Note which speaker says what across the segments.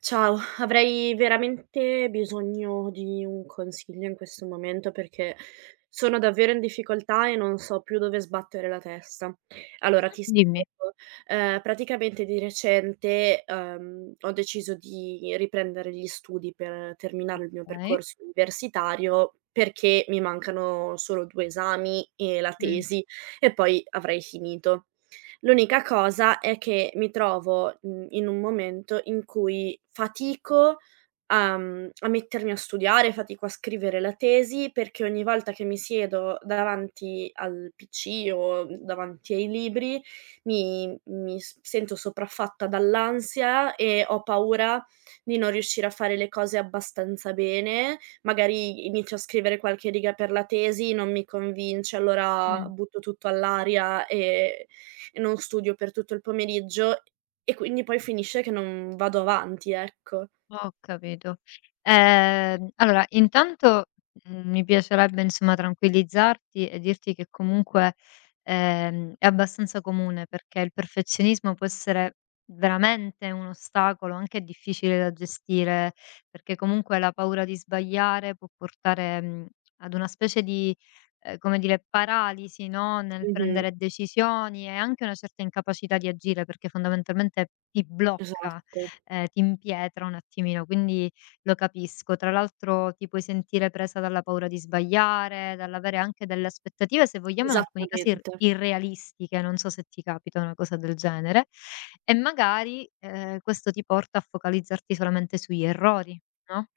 Speaker 1: Ciao, avrei veramente bisogno di un consiglio in questo momento perché sono davvero in difficoltà e non so più dove sbattere la testa. Allora, ti
Speaker 2: Dimmi.
Speaker 1: spiego, praticamente di recente, ho deciso di riprendere gli studi per terminare il mio
Speaker 2: Okay.
Speaker 1: percorso universitario perché mi mancano solo 2 esami e la
Speaker 2: Mh.
Speaker 1: tesi e poi avrei finito. L'unica cosa è che mi trovo, in un momento in cui fatico a a mettermi a studiare, fatico a scrivere la tesi, perché ogni volta che mi siedo davanti al PC o davanti ai libri mi mi s sento sopraffatta dall'ansia e ho paura di non riuscire a fare le cose abbastanza bene. Magari inizio a scrivere qualche riga per la tesi, non mi convince, allora
Speaker 2: Mh.
Speaker 1: butto tutto all'aria e non studio per tutto il pomeriggio e quindi poi finisce che non vado avanti, ecco.
Speaker 2: Ho capito. Allora intanto, mi piacerebbe insomma tranquillizzarti e dirti che comunque, è abbastanza comune perché il perfezionismo può essere veramente un ostacolo, anche difficile da gestire, perché comunque la paura di sbagliare può portare, ad una specie di, come dire, paralisi, no, nel
Speaker 1: Mh-mh,
Speaker 2: prendere decisioni e anche una certa incapacità di agire, perché fondamentalmente ti blocca,
Speaker 1: esatto,
Speaker 2: ti impietra un attimino, quindi lo capisco. Tra l'altro ti puoi sentire presa dalla paura di sbagliare, dall'avere anche delle aspettative, se vogliamo in alcuni casi ir
Speaker 1: esattamente.
Speaker 2: irrealistiche, non so se ti capita una cosa del genere, e magari, questo ti porta a focalizzarti solamente sugli errori, no?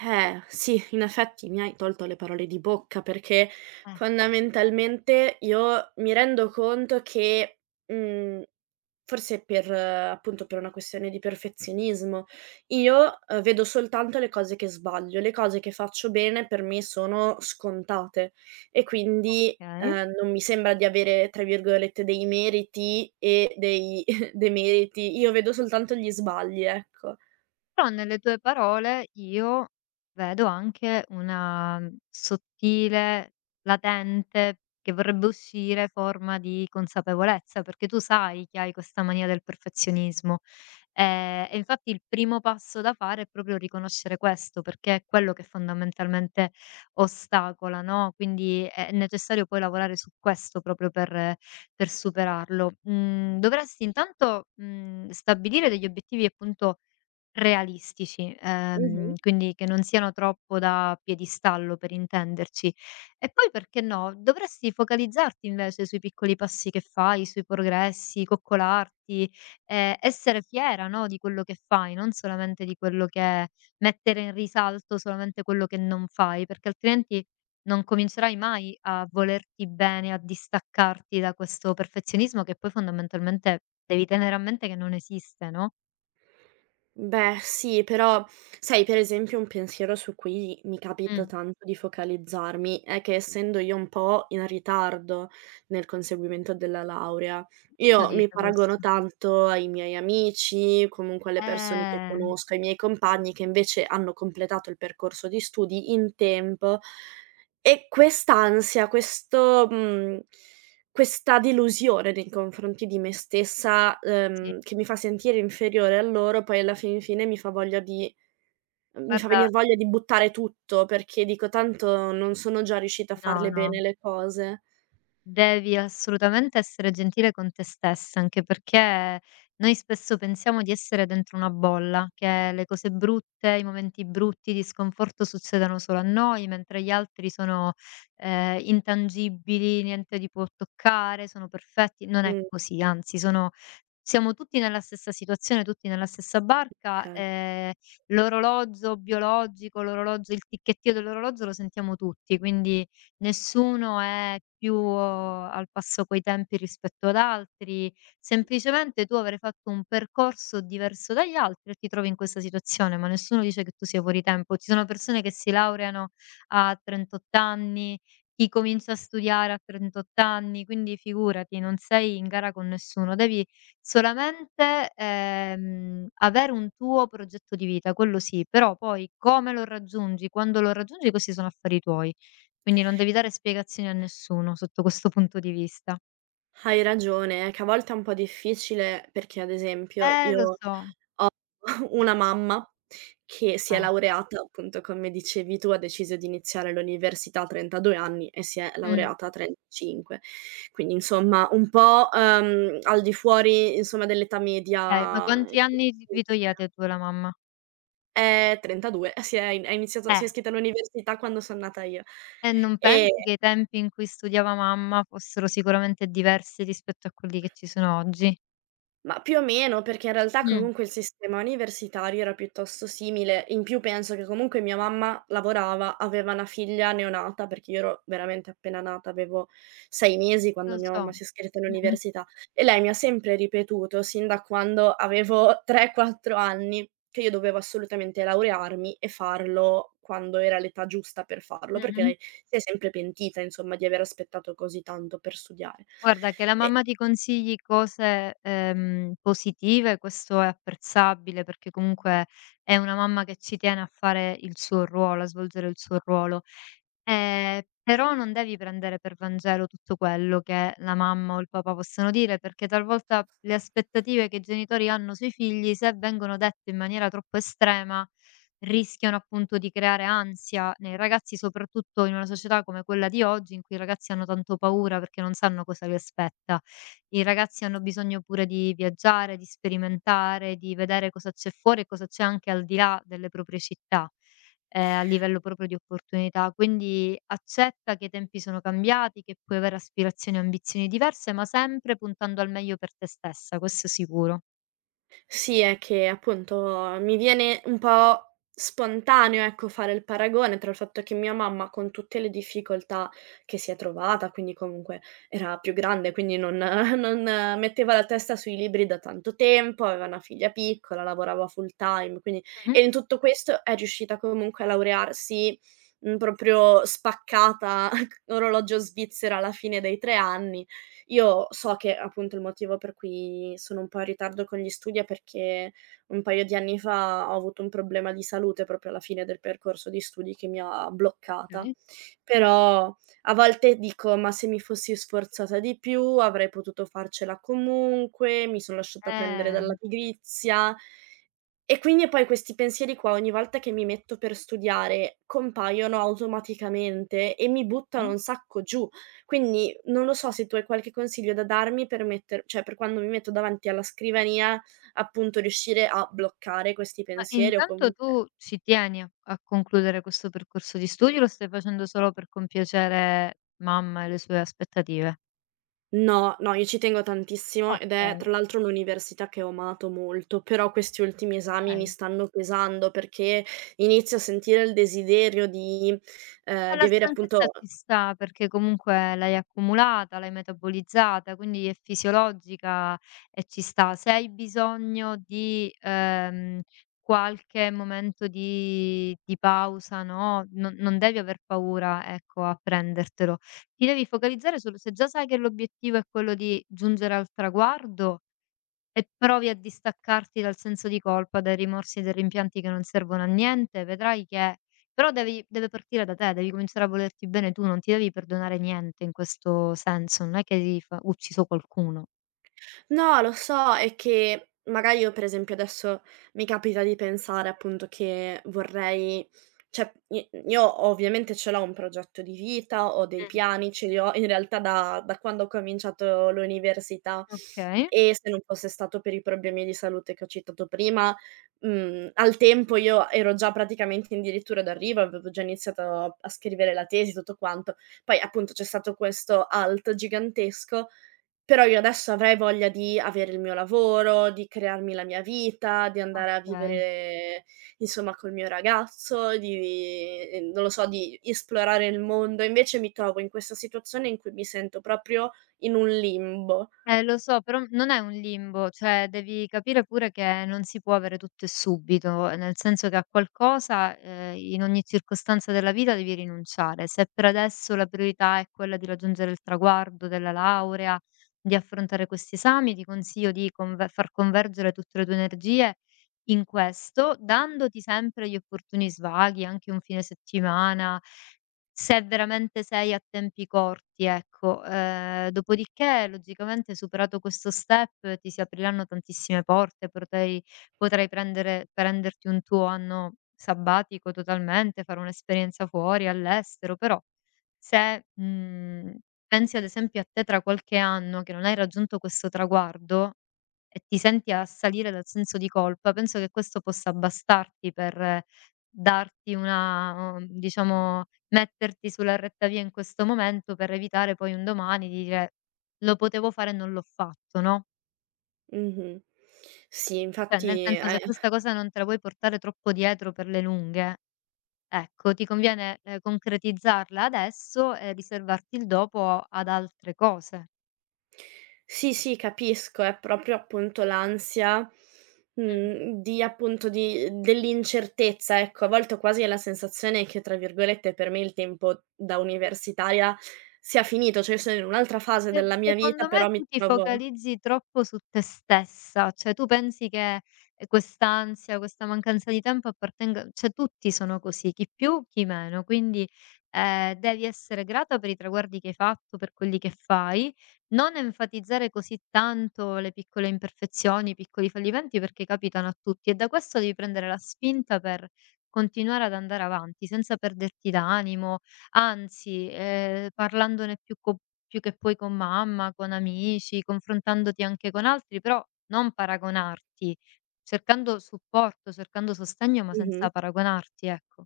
Speaker 1: Sì, in effetti mi hai tolto le parole di bocca perché
Speaker 2: Ecco.
Speaker 1: fondamentalmente io mi rendo conto che, mhmm, forse per appunto per una questione di perfezionismo, io, vedo soltanto le cose che sbaglio, le cose che faccio bene per me sono scontate e quindi,
Speaker 2: Okay.
Speaker 1: non mi sembra di avere tra virgolette "dei meriti" e dei demeriti, io vedo soltanto gli sbagli, ecco.
Speaker 2: Però nelle tue parole io vedo anche una sottile, latente, che vorrebbe uscire forma di consapevolezza, perché tu sai che hai questa mania del perfezionismo. E infatti il primo passo da fare è proprio riconoscere questo, perché è quello che fondamentalmente ostacola, no, quindi è necessario poi lavorare su questo proprio per superarlo. Mhmm, Dovresti intanto, stabilire degli obiettivi appunto realistici,
Speaker 1: Mh-mh.
Speaker 2: quindi che non siano troppo da piedistallo per intenderci. E poi perché no, dovresti focalizzarti invece sui piccoli passi che fai, sui progressi, coccolarti, essere fiera, no, di quello che fai, non solamente di quello che mettere in risalto solamente quello che non fai, perché altrimenti non comincerai mai a volerti bene, a distaccarti da questo perfezionismo che poi fondamentalmente devi tenere a mente che non esiste, no?
Speaker 1: Beh, sì, però sai, per esempio, un pensiero su cui mi capita
Speaker 2: Mh.
Speaker 1: tanto di focalizzarmi è che essendo io un po' in ritardo nel conseguimento della laurea,
Speaker 2: Chi lo
Speaker 1: io mi
Speaker 2: dice
Speaker 1: paragono
Speaker 2: questo?
Speaker 1: tanto ai miei amici, comunque alle persone che
Speaker 2: Eh,
Speaker 1: conosco, ai miei compagni che invece hanno completato il percorso di studi in tempo e quest'ansia, questo, mhmm questa delusione nei confronti di me stessa,
Speaker 2: sì.
Speaker 1: che mi fa sentire inferiore a loro, poi alla fin fine mi fa voglia di mi fa venir
Speaker 2: Guarda,
Speaker 1: voglia di buttare tutto, perché dico: "Tanto non sono già riuscita a
Speaker 2: no,
Speaker 1: farle
Speaker 2: no.
Speaker 1: bene le cose".
Speaker 2: Devi assolutamente essere gentile con te stessa, anche perché noi spesso pensiamo di essere dentro una bolla, che le cose brutte, i momenti brutti di sconforto succedano solo a noi, mentre gli altri sono, intangibili, niente li può toccare, sono perfetti. Non è
Speaker 1: Mh,
Speaker 2: così, anzi sono siamo tutti nella stessa situazione, tutti nella stessa barca,
Speaker 1: okay.
Speaker 2: l'orologio biologico, l'orologio il ticchettio dell'orologio lo sentiamo tutti, quindi nessuno è più al passo coi tempi rispetto ad altri, semplicemente tu avrai fatto un percorso diverso dagli altri e ti trovi in questa situazione, ma nessuno dice che tu sia fuori tempo. Ci sono persone che si laureano a 38 anni, chi comincia a studiare a 38 anni, quindi figurati, non sei in gara con nessuno. Devi solamente, avere un tuo progetto di vita, quello sì, però poi come lo raggiungi, quando lo raggiungi, questi sono affari tuoi. Quindi non devi dare spiegazioni a nessuno sotto questo punto di vista.
Speaker 1: Hai ragione, è che a volte è un po' difficile perché, ad esempio,
Speaker 2: Lo
Speaker 1: io.
Speaker 2: so.
Speaker 1: Una mamma che si è
Speaker 2: Eh,
Speaker 1: laureata, appunto, come dicevi tu, ha deciso di iniziare l'università a 32 anni e si è
Speaker 2: mh,
Speaker 1: laureata a 35. Quindi insomma un po', al di fuori, insomma, dell'età
Speaker 2: okay, ma
Speaker 1: media.
Speaker 2: quanti anni vi togliete tu e la mamma?
Speaker 1: Eh, 32, si è in ha iniziato
Speaker 2: Eh,
Speaker 1: si è iscritta all'università quando son nata io.
Speaker 2: e non
Speaker 1: E
Speaker 2: pensi che i tempi in cui studiava mamma fossero sicuramente diversi rispetto a quelli che ci sono oggi?
Speaker 1: ma più o meno, perché in realtà
Speaker 2: Mh,
Speaker 1: comunque il sistema universitario era piuttosto simile. In più penso che comunque mia mamma lavorava, aveva una figlia neonata, perché io ero veramente appena nata, avevo 6 mesi quando
Speaker 2: lo
Speaker 1: mia mamma
Speaker 2: so.
Speaker 1: si è iscritta
Speaker 2: Mh-mh,
Speaker 1: all'università e lei mi ha sempre ripetuto, sin da quando avevo 3, 4 anni, che io dovevo assolutamente laurearmi e farlo quando era l'età giusta per farlo, perché
Speaker 2: mh-mh.
Speaker 1: lei si è sempre pentita, insomma, di aver aspettato così tanto per studiare.
Speaker 2: Guarda che la
Speaker 1: E
Speaker 2: mamma ti consigli cose, positive, questo è apprezzabile, perché comunque è una mamma che ci tiene a fare il suo ruolo, a svolgere il suo ruolo. Però non devi prendere per Vangelo tutto quello che la mamma o il papà possono dire, perché talvolta le aspettative che i genitori hanno sui figli, se vengono dette in maniera troppo estrema, rischiano appunto di creare ansia nei ragazzi, soprattutto in una società come quella di oggi, in cui i ragazzi hanno tanto paura perché non sanno cosa li aspetta. I ragazzi hanno bisogno pure di viaggiare, di sperimentare, di vedere cosa c'è fuori e cosa c'è anche al di là delle proprie città, a livello proprio di opportunità. Quindi accetta che i tempi sono cambiati, che puoi avere aspirazioni e ambizioni diverse, ma sempre puntando al meglio per te stessa, questo sicuro.
Speaker 1: sì, è che appunto mi viene un po' spontaneo, ecco, fare il paragone tra il fatto che mia mamma, con tutte le difficoltà che si è trovata, quindi comunque era più grande, quindi non non metteva la testa sui libri da tanto tempo, aveva una figlia piccola, lavorava full time, quindi
Speaker 2: Mh-mh.
Speaker 1: e in tutto questo è riuscita comunque a laurearsi, proprio spaccata, orologio svizzero alla fine dei 3 anni. Io so che appunto il motivo per cui sono un po' in ritardo con gli studi è perché un paio di anni fa ho avuto un problema di salute proprio alla fine del percorso di studi che mi ha bloccata.
Speaker 2: Okay.
Speaker 1: Però a volte dico: "Ma se mi fossi sforzata di più avrei potuto farcela comunque, mi son lasciata prendere
Speaker 2: Eh,
Speaker 1: dalla pigrizia". E quindi e poi questi pensieri qua ogni volta che mi metto per studiare compaiono automaticamente e mi buttano
Speaker 2: mh-mh.
Speaker 1: un sacco giù. Quindi non lo so se tu hai qualche consiglio da darmi per metter cioè per quando mi metto davanti alla scrivania, appunto riuscire a bloccare questi
Speaker 2: Ma
Speaker 1: pensieri o
Speaker 2: intanto
Speaker 1: comunque
Speaker 2: tu ci tieni a concludere questo percorso di studi o lo stai facendo solo per compiacere mamma e le sue aspettative?
Speaker 1: no, no, io ci tengo tantissimo ed è
Speaker 2: Okay,
Speaker 1: tra l'altro un'università che ho amato molto, però questi ultimi esami mi
Speaker 2: okay.
Speaker 1: stanno pesando perché inizio a sentire il desiderio di
Speaker 2: La
Speaker 1: avere
Speaker 2: stanchezza
Speaker 1: appunto.
Speaker 2: ci sta, perché comunque l'hai accumulata, l'hai metabolizzata, quindi è fisiologica e ci sta. Se hai bisogno di, qualche momento di pausa, no, non devi aver paura, ecco, a prendertelo. Ti devi focalizzare sul se già sai che l'obiettivo è quello di giungere al traguardo e provi a distaccarti dal senso di colpa, dai rimorsi e dai rimpianti che non servono a niente, vedrai che però devi deve partire da te, devi cominciare a volerti bene tu, non ti devi perdonare niente in questo senso, non è che hai fa ucciso qualcuno.
Speaker 1: No, lo so, è che magari io per esempio adesso mi capita di pensare appunto che vorrei cioè i io ovviamente ce l'ho un progetto di vita, ho dei
Speaker 2: Mh.
Speaker 1: piani, ce li ho in realtà da quando ho cominciato l'università
Speaker 2: Okay,
Speaker 1: e se non fosse stato per i problemi di salute che ho citato prima, al tempo io ero già praticamente addirittura d'arrivo, avevo già iniziato a scrivere la tesi, tutto quanto. Poi appunto c'è stato questo alt gigantesco però io adesso avrei voglia di avere il mio lavoro, di crearmi la mia vita, di andare a
Speaker 2: okay.
Speaker 1: vivere insomma col mio ragazzo, di non lo so, di esplorare il mondo. Invece mi trovo in questa situazione in cui mi sento proprio in un limbo.
Speaker 2: Lo so, però non è un limbo, cioè devi capire pure che non si può avere tutto e subito, nel senso che a qualcosa, in ogni circostanza della vita devi rinunciare. Se per adesso la priorità è quella di raggiungere il traguardo della laurea, di affrontare questi esami, ti consiglio di conve far convergere tutte le tue energie in questo, dandoti sempre gli opportuni svaghi, anche un fine settimana. Se veramente sei a tempi corti, ecco. Dopodiché logicamente superato questo step ti si apriranno tantissime porte, potrai prendere prenderti un tuo anno sabbatico totalmente, fare un'esperienza fuori, all'estero, però se, pensi ad esempio a te tra qualche anno che non hai raggiunto questo traguardo e ti senti assalire dal senso di colpa, penso che questo possa bastarti per darti una diciamo, metterti sulla retta via in questo momento per evitare poi un domani di dire: "Lo potevo fare e non l'ho fatto", no,
Speaker 1: Mh-mh. Sì,
Speaker 2: cioè nel
Speaker 1: infatti
Speaker 2: senso
Speaker 1: è
Speaker 2: se questa cosa non te la vuoi portare troppo dietro per le lunghe, ecco, ti conviene, concretizzarla adesso e riservarti il dopo ad altre cose.
Speaker 1: sì, sì, capisco, è proprio appunto l'ansia,
Speaker 2: Mh.
Speaker 1: di appunto di dell'incertezza, ecco. A volte ho quasi la sensazione che, tra virgolette, per me il tempo da universitaria sia finito, cioè io sono in un'altra fase
Speaker 2: Perché
Speaker 1: della mia vita,
Speaker 2: secondo me
Speaker 1: però mi
Speaker 2: tu ti
Speaker 1: trovo
Speaker 2: focalizzi troppo su te stessa, cioè tu pensi che, quest'ansia, questa mancanza di tempo appartenga cioè tutti sono così, chi più, chi meno, quindi, devi essere grata per i traguardi che hai fatto, per quelli che fai, non enfatizzare così tanto le piccole imperfezioni, i piccoli fallimenti perché capitano a tutti e da questo devi prendere la spinta per continuare ad andare avanti senza perderti d'animo, anzi, parlandone più che poi con mamma, con amici, confrontandoti anche con altri, però non paragonarti, cercando supporto, cercando sostegno, ma
Speaker 1: mh-mh.
Speaker 2: senza paragonarti, ecco.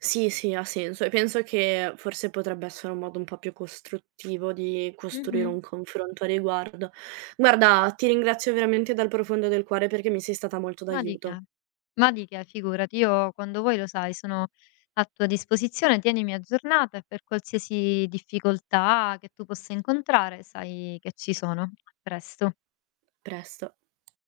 Speaker 1: Sì, sì, ha senso e penso che forse potrebbe essere un modo un po' più costruttivo di costruire
Speaker 2: Mh-mh.
Speaker 1: un confronto a riguardo. Guarda, ti ringrazio veramente dal profondo del cuore perché mi sei stata molto
Speaker 2: Ma di
Speaker 1: d'aiuto.
Speaker 2: che. Ma di che, figurati. Io quando vuoi lo sai, sono a tua disposizione, tienimi aggiornata e per qualsiasi difficoltà che tu possa incontrare sai che ci sono. A presto.
Speaker 1: A presto.